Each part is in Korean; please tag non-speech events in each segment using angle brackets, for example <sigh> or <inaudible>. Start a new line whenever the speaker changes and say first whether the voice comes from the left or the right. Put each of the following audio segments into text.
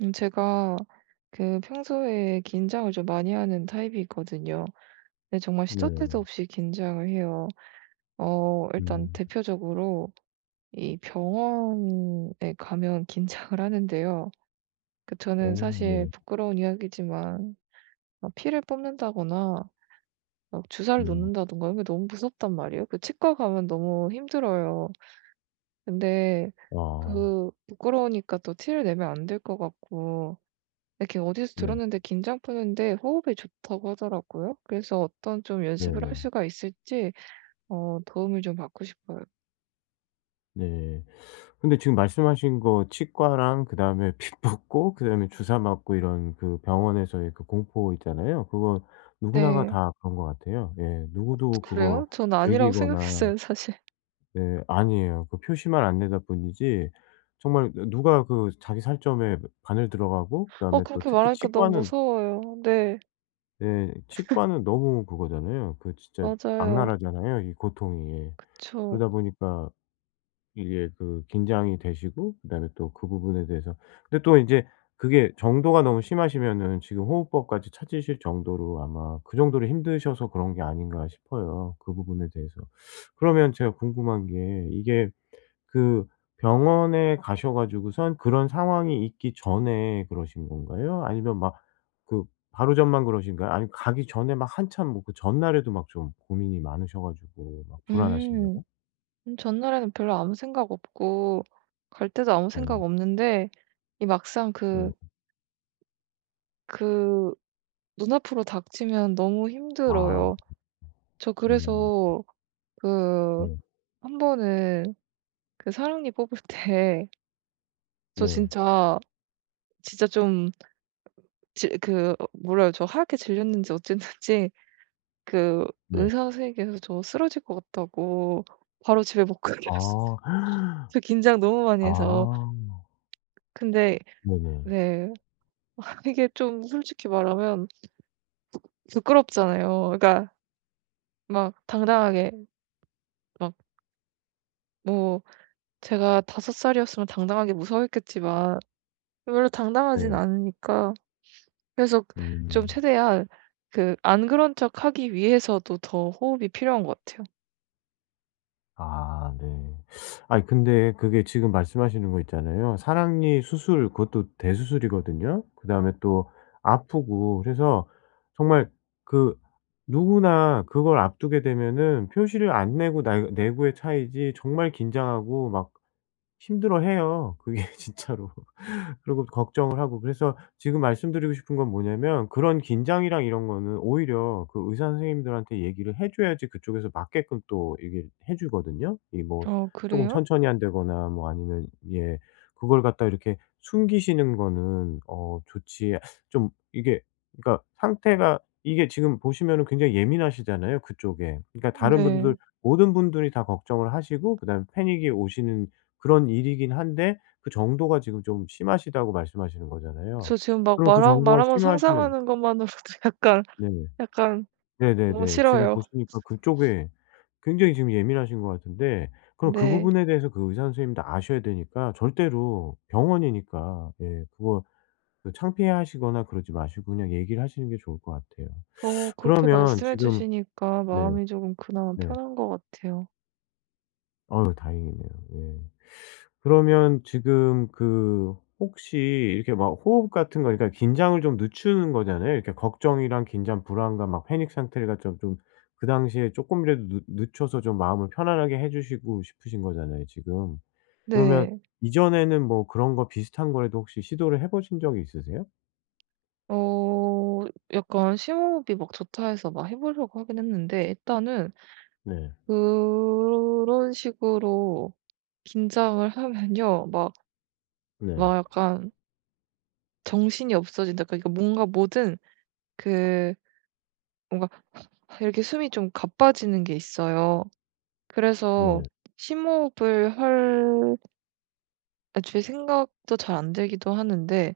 right: 제가 그 평소에 긴장을 좀 많이 하는 타입이거든요. 근데 정말 시도
left: 네.
right: 때도 없이 긴장을 해요. 일단
left: 음.
right: 대표적으로 이 병원에 가면 <laughs> 긴장을 하는데요. 그
left: 어
right: 저는 사실
left: 네.
right: 부끄러운 이야기지만 막 피를 뽑는다거나 막 주사를
left: 음.
right: 놓는다든가 이런 게 너무 무섭단 말이에요. 그 치과 가면 너무 힘들어요. 근데
left: 아.
right: 그 부끄러우니까 또 티를 내면 안 될 것 같고 이렇게 어디서
left: 네.
right: 들었는데 긴장 푸는데 호흡이 좋다고 하더라고요. 그래서 어떤 좀 연습을 할
left: 네네.
right: 수가 있을지 도움을 좀 받고 싶어요.
left: 네. 근데 지금 말씀하신 거 치과랑 그다음에 피 뽑고 그다음에 주사 맞고 이런 그 병원에서의 그 공포 있잖아요. 그거 누구나가
right: 네.
left: 다 그런 것 같아요. 예. 누구도 그거
right: 그래요? 전 아니라고 <laughs>
left: 즐기거나
right: 생각했어요, 사실.
left: 네 아니에요. 그 표시만 안 내다 뿐이지 정말 누 누가 그 자기 살점에 바늘 들어가고 그다음에 또
right: 그렇게
left: 특히
right: 말하니까 너무
left: 치과는
right: 무서워요. 네.
left: 네. 치과는 너무 그거잖아요. 그 진짜
right: 맞아요.
left: 악랄하잖아요, 이 고통이. 예.
right: 그쵸.
left: 그러다 보니까 이게 그 긴장이 되시고 그다음에 또 그 부분에 대해서 근데 또 이제 그게 정도가 너무 심하시면은 지금 호흡법까지 찾으실 정도로 아마 그 정도로 힘드셔서 그런 게 아닌가 싶어요, 그 부분에 대해서. 그러면 제가 궁금한 게 이게 그 병원에 가셔 가지고선 그런 상황이 있기 전에 그러신 건가요? 아니면 막 그 바로 전만 그러신가요? 아니면 가기 전에 막 한참 뭐 그 전날에도 막 좀 고민이 많으셔 가지고 막 불안하신가요?
right: 음. 전날에는 별로 아무 생각 없고 갈 때도 아무
left: 네.
right: 생각 없는데 이 막상
left: 네.
right: 그 눈앞으로 닥치면 너무
left: 아.
right: 힘들어요. 저
left: 음.
right: 그래서 그
left: 네.
right: 한 번은 그 사랑니 뽑을 때 <laughs> 저
left: 네.
right: 진짜 진짜 좀 지 그 어 몰라요. 저 하얗게 질렸는지 어쨌는지 그
left: 네.
right: 의사 선생님께서 저 쓰러질 것 같다고 바로 집에 못 가게 <laughs> 하셨어요.
left: 아. <gasps>
right: 저 긴장 너무 많이
left: 아.
right: 해서. 근데,
left: 네네.
right: 네, 이게 좀 솔직히 말하면 부끄럽잖아요. 그러니까 막 당당하게 막 뭐 제가 다섯 살이었으면 당당하게 무서워했겠지만 별로 당당하진
left: 네.
right: 않으니까 그래서
left: 음.
right: 좀 최대한 그 안 그런 척하기 위해서도 더 호흡이 필요한 것 같아요.
left: 아 네. 아니 근데 그게 지금 말씀하시는 거 있잖아요. 사랑니 수술 그것도 대수술이거든요. 그다음에 또 아프고 그래서 정말 그 누구나 그걸 앞두게 되면은 표시를 안 내고 날 내고의 차이지 정말 긴장하고 막 힘들어해요, 그게 <laughs> 진짜로. 그리고 걱정을 하고 그래서 지금 말씀드리고 싶은 건 뭐냐면 그런 긴장이랑 이런 거는 오히려 그 의사 선생님들한테 얘기를 해 줘야지 그쪽에서 맞게끔 또 이게 해 주거든요. 이 뭐 쪼금
right: 그래요?
left: 천천히 한다거나 뭐 아니면 예 그걸 갖다 이렇게 숨기시는 거는 어 좋지 좀 이게 그러니까 상태가 이게 지금 보시면은 굉장히 예민하시잖아요 그쪽에. 그러니까 다른 분들
right: 네.
left: 모든 분들이 다 걱정을 하시고 그다음에 패닉이 오시는 그런 일이긴 한데 그 정도가 지금 좀 심하시다고 말씀하시는 거잖아요.
right: 저 지금 막
left: 그럼 그
right: 말하
left: 정도가
right: 말하면서
left: 심하시면
right: 상상하는 것만으로도 <laughs> 약간,
left: 네 네.
right: 약간
left: 네
right: 너무
left: 네 지금
right: 싫어요.
left: 보시니까 그쪽에 굉장히 지금 예민하신 것 같은데 그럼 그
right: 네.
left: 부분에 대해서 그 의사 선생님도 아셔야 되니까 절대로 병원이니까 예 그거 그 창피해하시거나 그러지 마시고 그냥 얘기를 하시는 게 좋을 것 같아요.
right: 그렇게
left: 그러면
right: 말씀해
left: 지금
right: 주시니까
left: 네.
right: 마음이 조금 그나마
left: 네.
right: 편한 것 같아요.
left: 어유 다행이네요. 예. 그러면 지금 그 혹시 이렇게 막 호흡 같은 거 그러니까 긴장을 좀 늦추는 거잖아요. 이렇게 걱정이랑 긴장, 불안감 막 패닉 상태가 좀 그 당시에 쪼끔이라도 늦 늦춰서 좀 마음을 편안하게 해 주시고 싶으신 거잖아요 지금. 그러면
right: 네.
left: 이전에는 뭐 그런 거 비슷한 거라도 혹시 시도를 해 보신 적이 있으세요?
right: 어 약간 심호흡이 막 좋다 해서 막 해 보려고 하긴 했는데 일단은
left: 네.
right: 그런 식으로 긴장을 하면요. 막
left: 네.
right: 약간 정신이 없어진다. 그러니까 뭔가 뭐든 그 뭔가 이렇게 숨이 좀 가빠지는 게 있어요. 그래서
left: 네.
right: 심호흡을 할 애초에 생각도 잘 안 들기도 하는데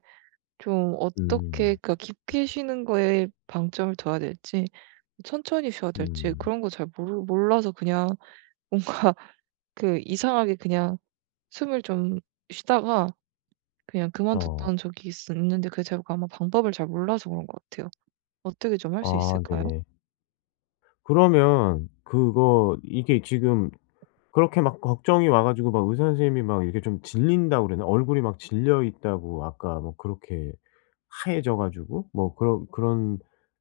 right: 좀 어떻게
left: 음.
right: 그러니까 깊게 쉬는 거에 방점을 둬야 될지 천천히 쉬어야 될지
left: 음.
right: 그런 거 잘 모르 몰라서 그냥 뭔가 <laughs> 그 이상하게 그냥 숨을 좀 쉬다가 그냥
left: 어.
right: 그만뒀던 적이 있는데 그게 제가 아마 방법을 잘 몰라서 그런 것 같아요. 어떻게 좀 할 수
left: 아
right: 있을까요?
left: 네. 그러면 그거 이게 지금 그렇게 막 걱정이 와 가지고 막 의사 선생님이 막 이렇게 좀 질린다고 그러나? 얼굴이 막 질려 있다고 아까 뭐 그렇게 하얘져 가지고 뭐 그런 그런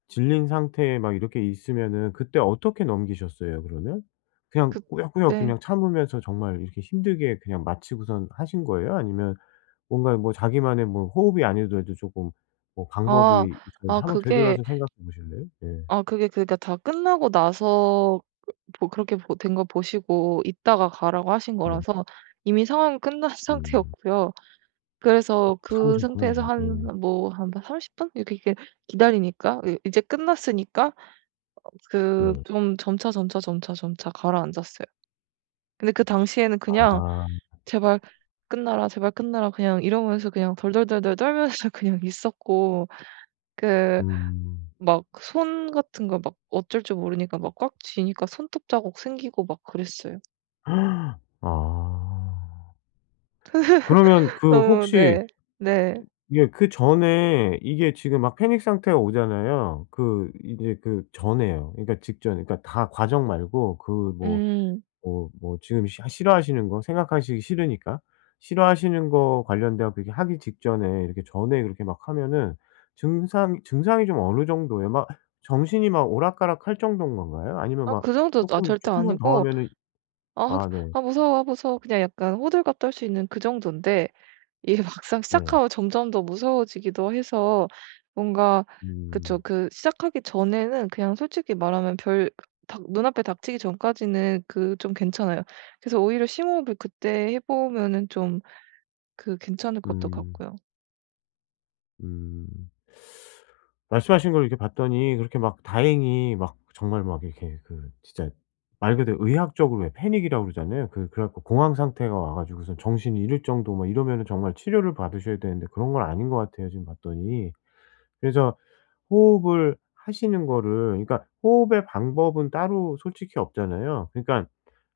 left: 질린 상태에 막 이렇게 있으면은 그때 어떻게 넘기셨어요 그러면? 그냥 꾸역꾸역
right: 그때
left: 그냥 참으면서 정말 이렇게 힘들게 그냥 마치고선 하신 거예요? 아니면 뭔가 뭐 자기만의 뭐 호흡이 아니더라도 조금 뭐
right: 아
left: 방법이 있었는지
right: 아
left: 한번
right: 그게
left: 되돌아서 생각해 보실래요? 예.
right: 그게 그러니까 다 끝나고 나서 뭐 그렇게 보 된 거 보시고 "이따가 가라."고 하신
left: 네.
right: 거라서 이미 상황은 끝난
left: 음.
right: <laughs> 상태였고요. 그래서 그
left: 참으셨구나.
right: 상태에서
left: 네.
right: 한
left: 네.
right: 30분 분 이렇게 이렇게 기다리니까 이 이제 끝났으니까 그
left: 네.
right: 좀 점차, 점차, 점차, 점차 가라앉았어요. 근데 그 당시에는 그냥
left: 아.
right: '제발 끝나라, 제발 끝나라.' 그냥 이러면서 그냥 덜덜덜덜 떨면서 <laughs> 그냥 있었고 그
left: 음.
right: 막 손 같은 거 막 어쩔 줄 모르니까 막 꽉 쥐니까 손톱 자국 생기고 막 그랬어요.
left: 아. 그러면 그
right: 너무
left: 혹시
right: 네. 네.
left: 예 그전에 이게 지금 막 패닉 상태가 오잖아요. 그 이제 그 전에요. 그러니까 직전에 그러니까 다 과정 말고 그 뭐
right: 음.
left: 뭐 뭐 지금 시 싫어하시는 거 생각하시기 싫으니까 싫어하시는 거 관련돼 갖고 이렇게 하기 직전에 이렇게 전에 그렇게 막 하면은 증상이 좀 어느 정도예요? 막 정신이 막 오락가락할 정도인 건가요? 아니면
right: 아
left: 막
right: 그 정도 아
left: 쪼끔
right: 절대
left: 쪼끔만 더
right: 아니고
left: 하면은
right: "아
left: 아 네.
right: 아 무서워, 아 무서워." 그냥 약간 호들갑 떨 수 있는 그 정도인데 이게 <laughs> 막상
left: 네.
right: 시작하면 점점 더 무서워지기도 해서 뭔가 그쵸.
left: 음.
right: 그 시작하기 전에는 그냥 솔직히 말하면 별 닥 눈앞에 닥치기 전까지는 그 좀 괜찮아요. 그래서 오히려 심호흡을 그때 해 보면은 좀 그 괜찮을 것도
left: 음.
right: 같고요.
left: 음. 말씀하신 걸 이렇게 봤더니 그렇게 막 다행히 막 정말 막 이렇게 그 진짜 말 그대로 의학적으로 왜 패닉이라고 그러잖아요. 그 그래 갖고 공황 상태가 와 가지고선 정신이 잃을 정도 막 이러면은 정말 치료를 받으셔야 되는데 그런 건 아닌 것 같아요 지금 봤더니. 그래서 호흡을 하시는 거를 그러니까 호흡의 방법은 따로 솔직히 없잖아요. 그러니까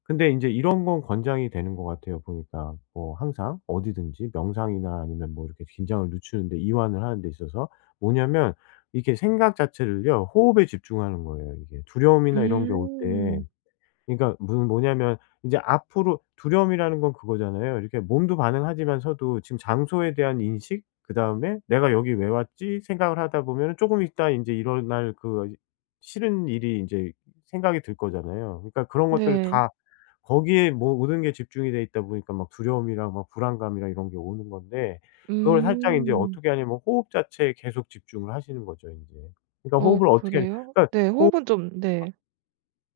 left: 근데 인제 이런 건 권장이 되는 것 같아요 보니까. 뭐 항상 어디든지 명상이나 아니면 뭐 이렇게 긴장을 늦추는데 이완을 하는 데 있어서 뭐냐면 이렇게 생각 자체를요 호흡에 집중하는 거예요 이게. 두려움이나 이런 게올때
right: 음.
left: 그러니까 무슨 뭐냐면 이제 앞으로 두려움이라는 건 그거잖아요. 이렇게 몸도 반응하지만서도 지금 장소에 대한 인식 그다음에 '내가 여기 왜 왔지?' 생각을 하다 보면은 쪼금 있다 인제 일어날 그 싫은 일이 인제 생각이 들 거잖아요. 그러니까 그런 것들을
right: 네.
left: 다 거기에 뭐 모든 게 집중이 돼 있다 보니까 막 두려움이랑 막 불안감이랑 이런 게 오는 건데 그걸 살짝 인제
right: 음.
left: 어떻게 하냐면 호흡 자체에 계속 집중을 하시는 거죠 인제. 그러니까
right: 어
left: 호흡을 어떻게 하냐
right: 그래요?
left: 그러니까
right: 네.
left: 호흡
right: 호흡은 좀 네.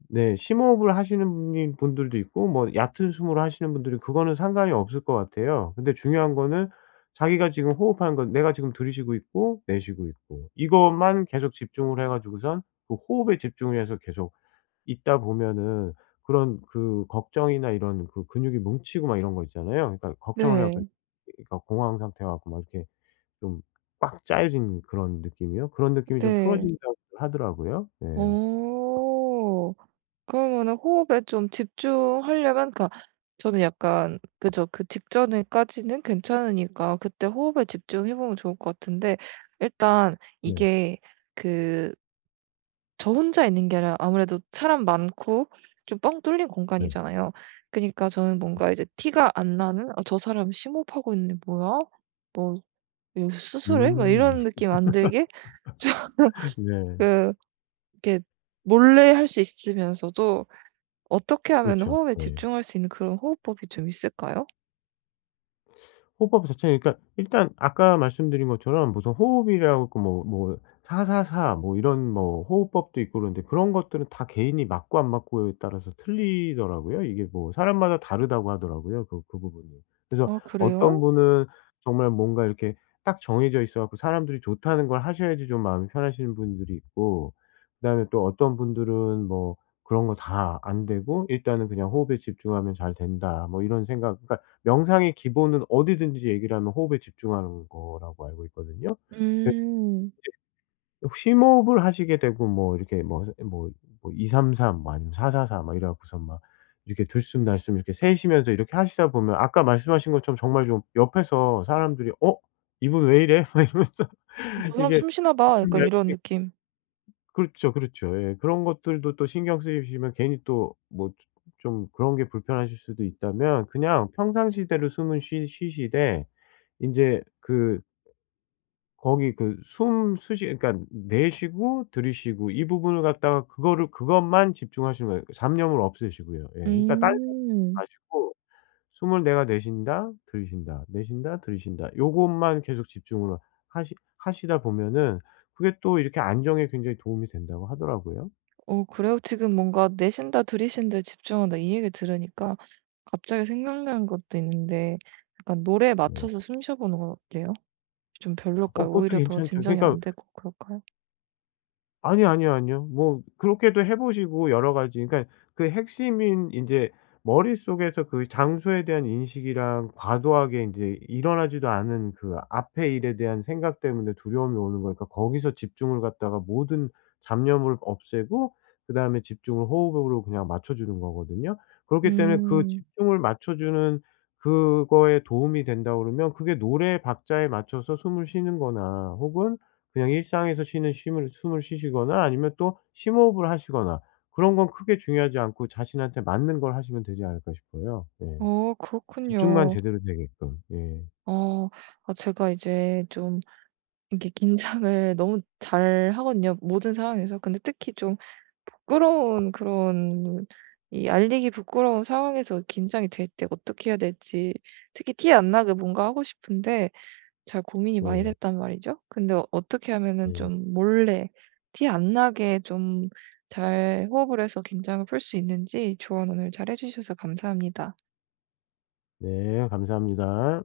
left: 네. 심호흡을 하시는 분이 분들도 있고 뭐 얕은 숨으로 하시는 분들이 그거는 상관이 없을 것 같아요. 근데 중요한 거는 자기가 지금 호흡하는 건 내가 지금 들이쉬고 있고 내쉬고 있고 이것만 계속 집중을 해 가지고선 그 호흡에 집중을 해서 계속 있다 보면은 그런 그 걱정이나 이런 그 근육이 뭉치고 막 이런 거 있잖아요. 그러니까 걱정을 해 갖고
right: 네.
left: 그러니까 공황 상태 갖고 막 이렇게 좀 꽉 짜여진 그런 느낌이요? 그런 느낌이 좀
right: 네.
left: 풀어진다고 하더라고요. 네.
right: 어. 그러면은 호흡에 좀 집중하려면 그니까 저는 약간 그죠. 그 직전에까지는 괜찮으니까 그때 호흡에 집중해 보면 좋을 것 같은데 일단
left: 네.
right: 이게 그 저 혼자 있는 게 아니라 아무래도 사람 많고 좀 뻥 뚫린
left: 네.
right: 공간이잖아요. 그니까 저는 뭔가 이제 티가 안 나는 '아 저 사람 심호흡하고 있는데 뭐야? 뭐 여기서 수술해?' 막
left: 음.
right: 이런 느낌 안 들게 좀 <laughs>
left: 네.
right: 그 이렇게 몰래 할 수 있으면서도 어떻게 하면
left: 그렇죠.
right: 호흡에
left: 예.
right: 집중할 수 있는 그런 호흡법이 좀 있을까요?
left: 호흡법 자체는 그러니까 일단 아까 말씀드린 것처럼 무슨 호흡이라고 그 뭐뭐 사사사 뭐 이런 뭐 호흡법도 있고 그런데 그런 것들은 다 개인이 맞고 안 맞고에 따라서 틀리더라고요. 이게 뭐 사람마다 다르다고 하더라고요, 그 그 부분이. 그래서
right: 아
left: 어떤
right: 그래요?
left: 분은 정말 뭔가 이렇게 딱 정해져 있어 갖고 사람들이 좋다는 걸 하셔야지 좀 마음이 편하신 분들이 있고 그다음에 또 어떤 분들은 뭐 그런 거 다 안 되고 '일단은 그냥 호흡에 집중하면 잘 된다.' 뭐 이런 생각 그러니까 명상의 기본은 어디든지 얘기를 하면 호흡에 집중하는 거라고 알고 있거든요.
right: 음.
left: 그 심호흡을 하시게 되고 뭐 이렇게 뭐 뭐 뭐 2-3-3 뭐 아니면 4-4-4 막 이래 갖고선 막 이렇게 들숨날숨 이렇게 세시면서 이렇게 하시다 보면 아까 말씀하신 것처럼 정말 좀 옆에서 사람들이 '어 이분 왜 이래?' <laughs> 막 이러면서
right: '저 사람
left: 이게
right: 숨 쉬나 봐.' 약간
left: 들숨날숨
right: 이런 느낌.
left: 그렇죠, 그렇죠. 예. 그런 것들도 또 신경 쓰이시면 괜히 또 뭐 좀 그런 게 불편하실 수도 있다면 그냥 평상시대로 숨은 쉬 쉬시되 인제 그 거기 그 숨 쉬시 그러니까 내쉬고 들이쉬고 이 부분을 갖다가 그거를 그것만 집중하시는 거예요. 잡념을 없애시고요. 예. 그러니까 딴 생각
right: 음.
left: 마시고 '숨을 내가 내쉰다. 들이쉰다. 내쉰다. 들이쉰다.' 요것만 계속 집중을 하시다 보면은 그게 또 이렇게 안정에 굉장히 도움이 된다고 하더라고요.
right: 어 그래요? 지금 뭔가 내쉰다 들이쉰다에 집중한다 이 얘기 들으니까 갑자기 생각나는 것도 있는데 약간 노래에
left: 네.
right: 맞춰서 숨 쉬어 보는 건 어때요? 좀
left: 어
right: 별로일까요?
left: 그것도
right: 오히려 더
left: 괜찮죠.
right: 진정이
left: 그러니까
right: 안 되고 그럴까요?
left: 아니요, 아니요, 아니요. 뭐 그렇게도 해 보시고 여러 가지 그러니까 그 핵심인 인제 머릿속에서 그 장소에 대한 인식이랑 과도하게 인제 일어나지도 않은 그 앞의 일에 대한 생각 때문에 두려움이 오는 거니까 거기서 집중을 갖다가 모든 잡념을 없애고 그다음에 집중을 호흡으로 그냥 맞춰 주는 거거든요. 그렇기 때문에 그
right: 음.
left: 집중을 맞춰 주는 그거에 도움이 된다 그러면 그게 노래 박자에 맞춰서 숨을 쉬는 거나 혹은 그냥 일상에서 쉬는 쉼을 숨을 쉬시거나 아니면 또 심호흡을 하시거나 그런 건 크게 중요하지 않고 자신한테 맞는 걸 하시면 되지 않을까 싶어요. 예.
right: 어
left: 집중만
right: 그렇군요.
left: 제대로 되게끔. 예.
right: 어 제가 이제 좀 이렇게 긴장을 너무 잘하거든요, 모든 상황에서. 근데 특히 좀 부끄러운 그런 이 알리기 부끄러운 상황에서 긴장이 될 때 어떻게 해야 될지 특히 티 안 나게 뭔가 하고 싶은데 잘 고민이 많이
left: 네.
right: 됐단 말이죠. 근데 어떻게 하면은
left: 네.
right: 좀 몰래 티 안 나게 좀 잘 호흡을 해서 긴장을 풀 수 있는지 조언 오늘 잘해 주셔서 감사합니다.
left: 네. 감사합니다.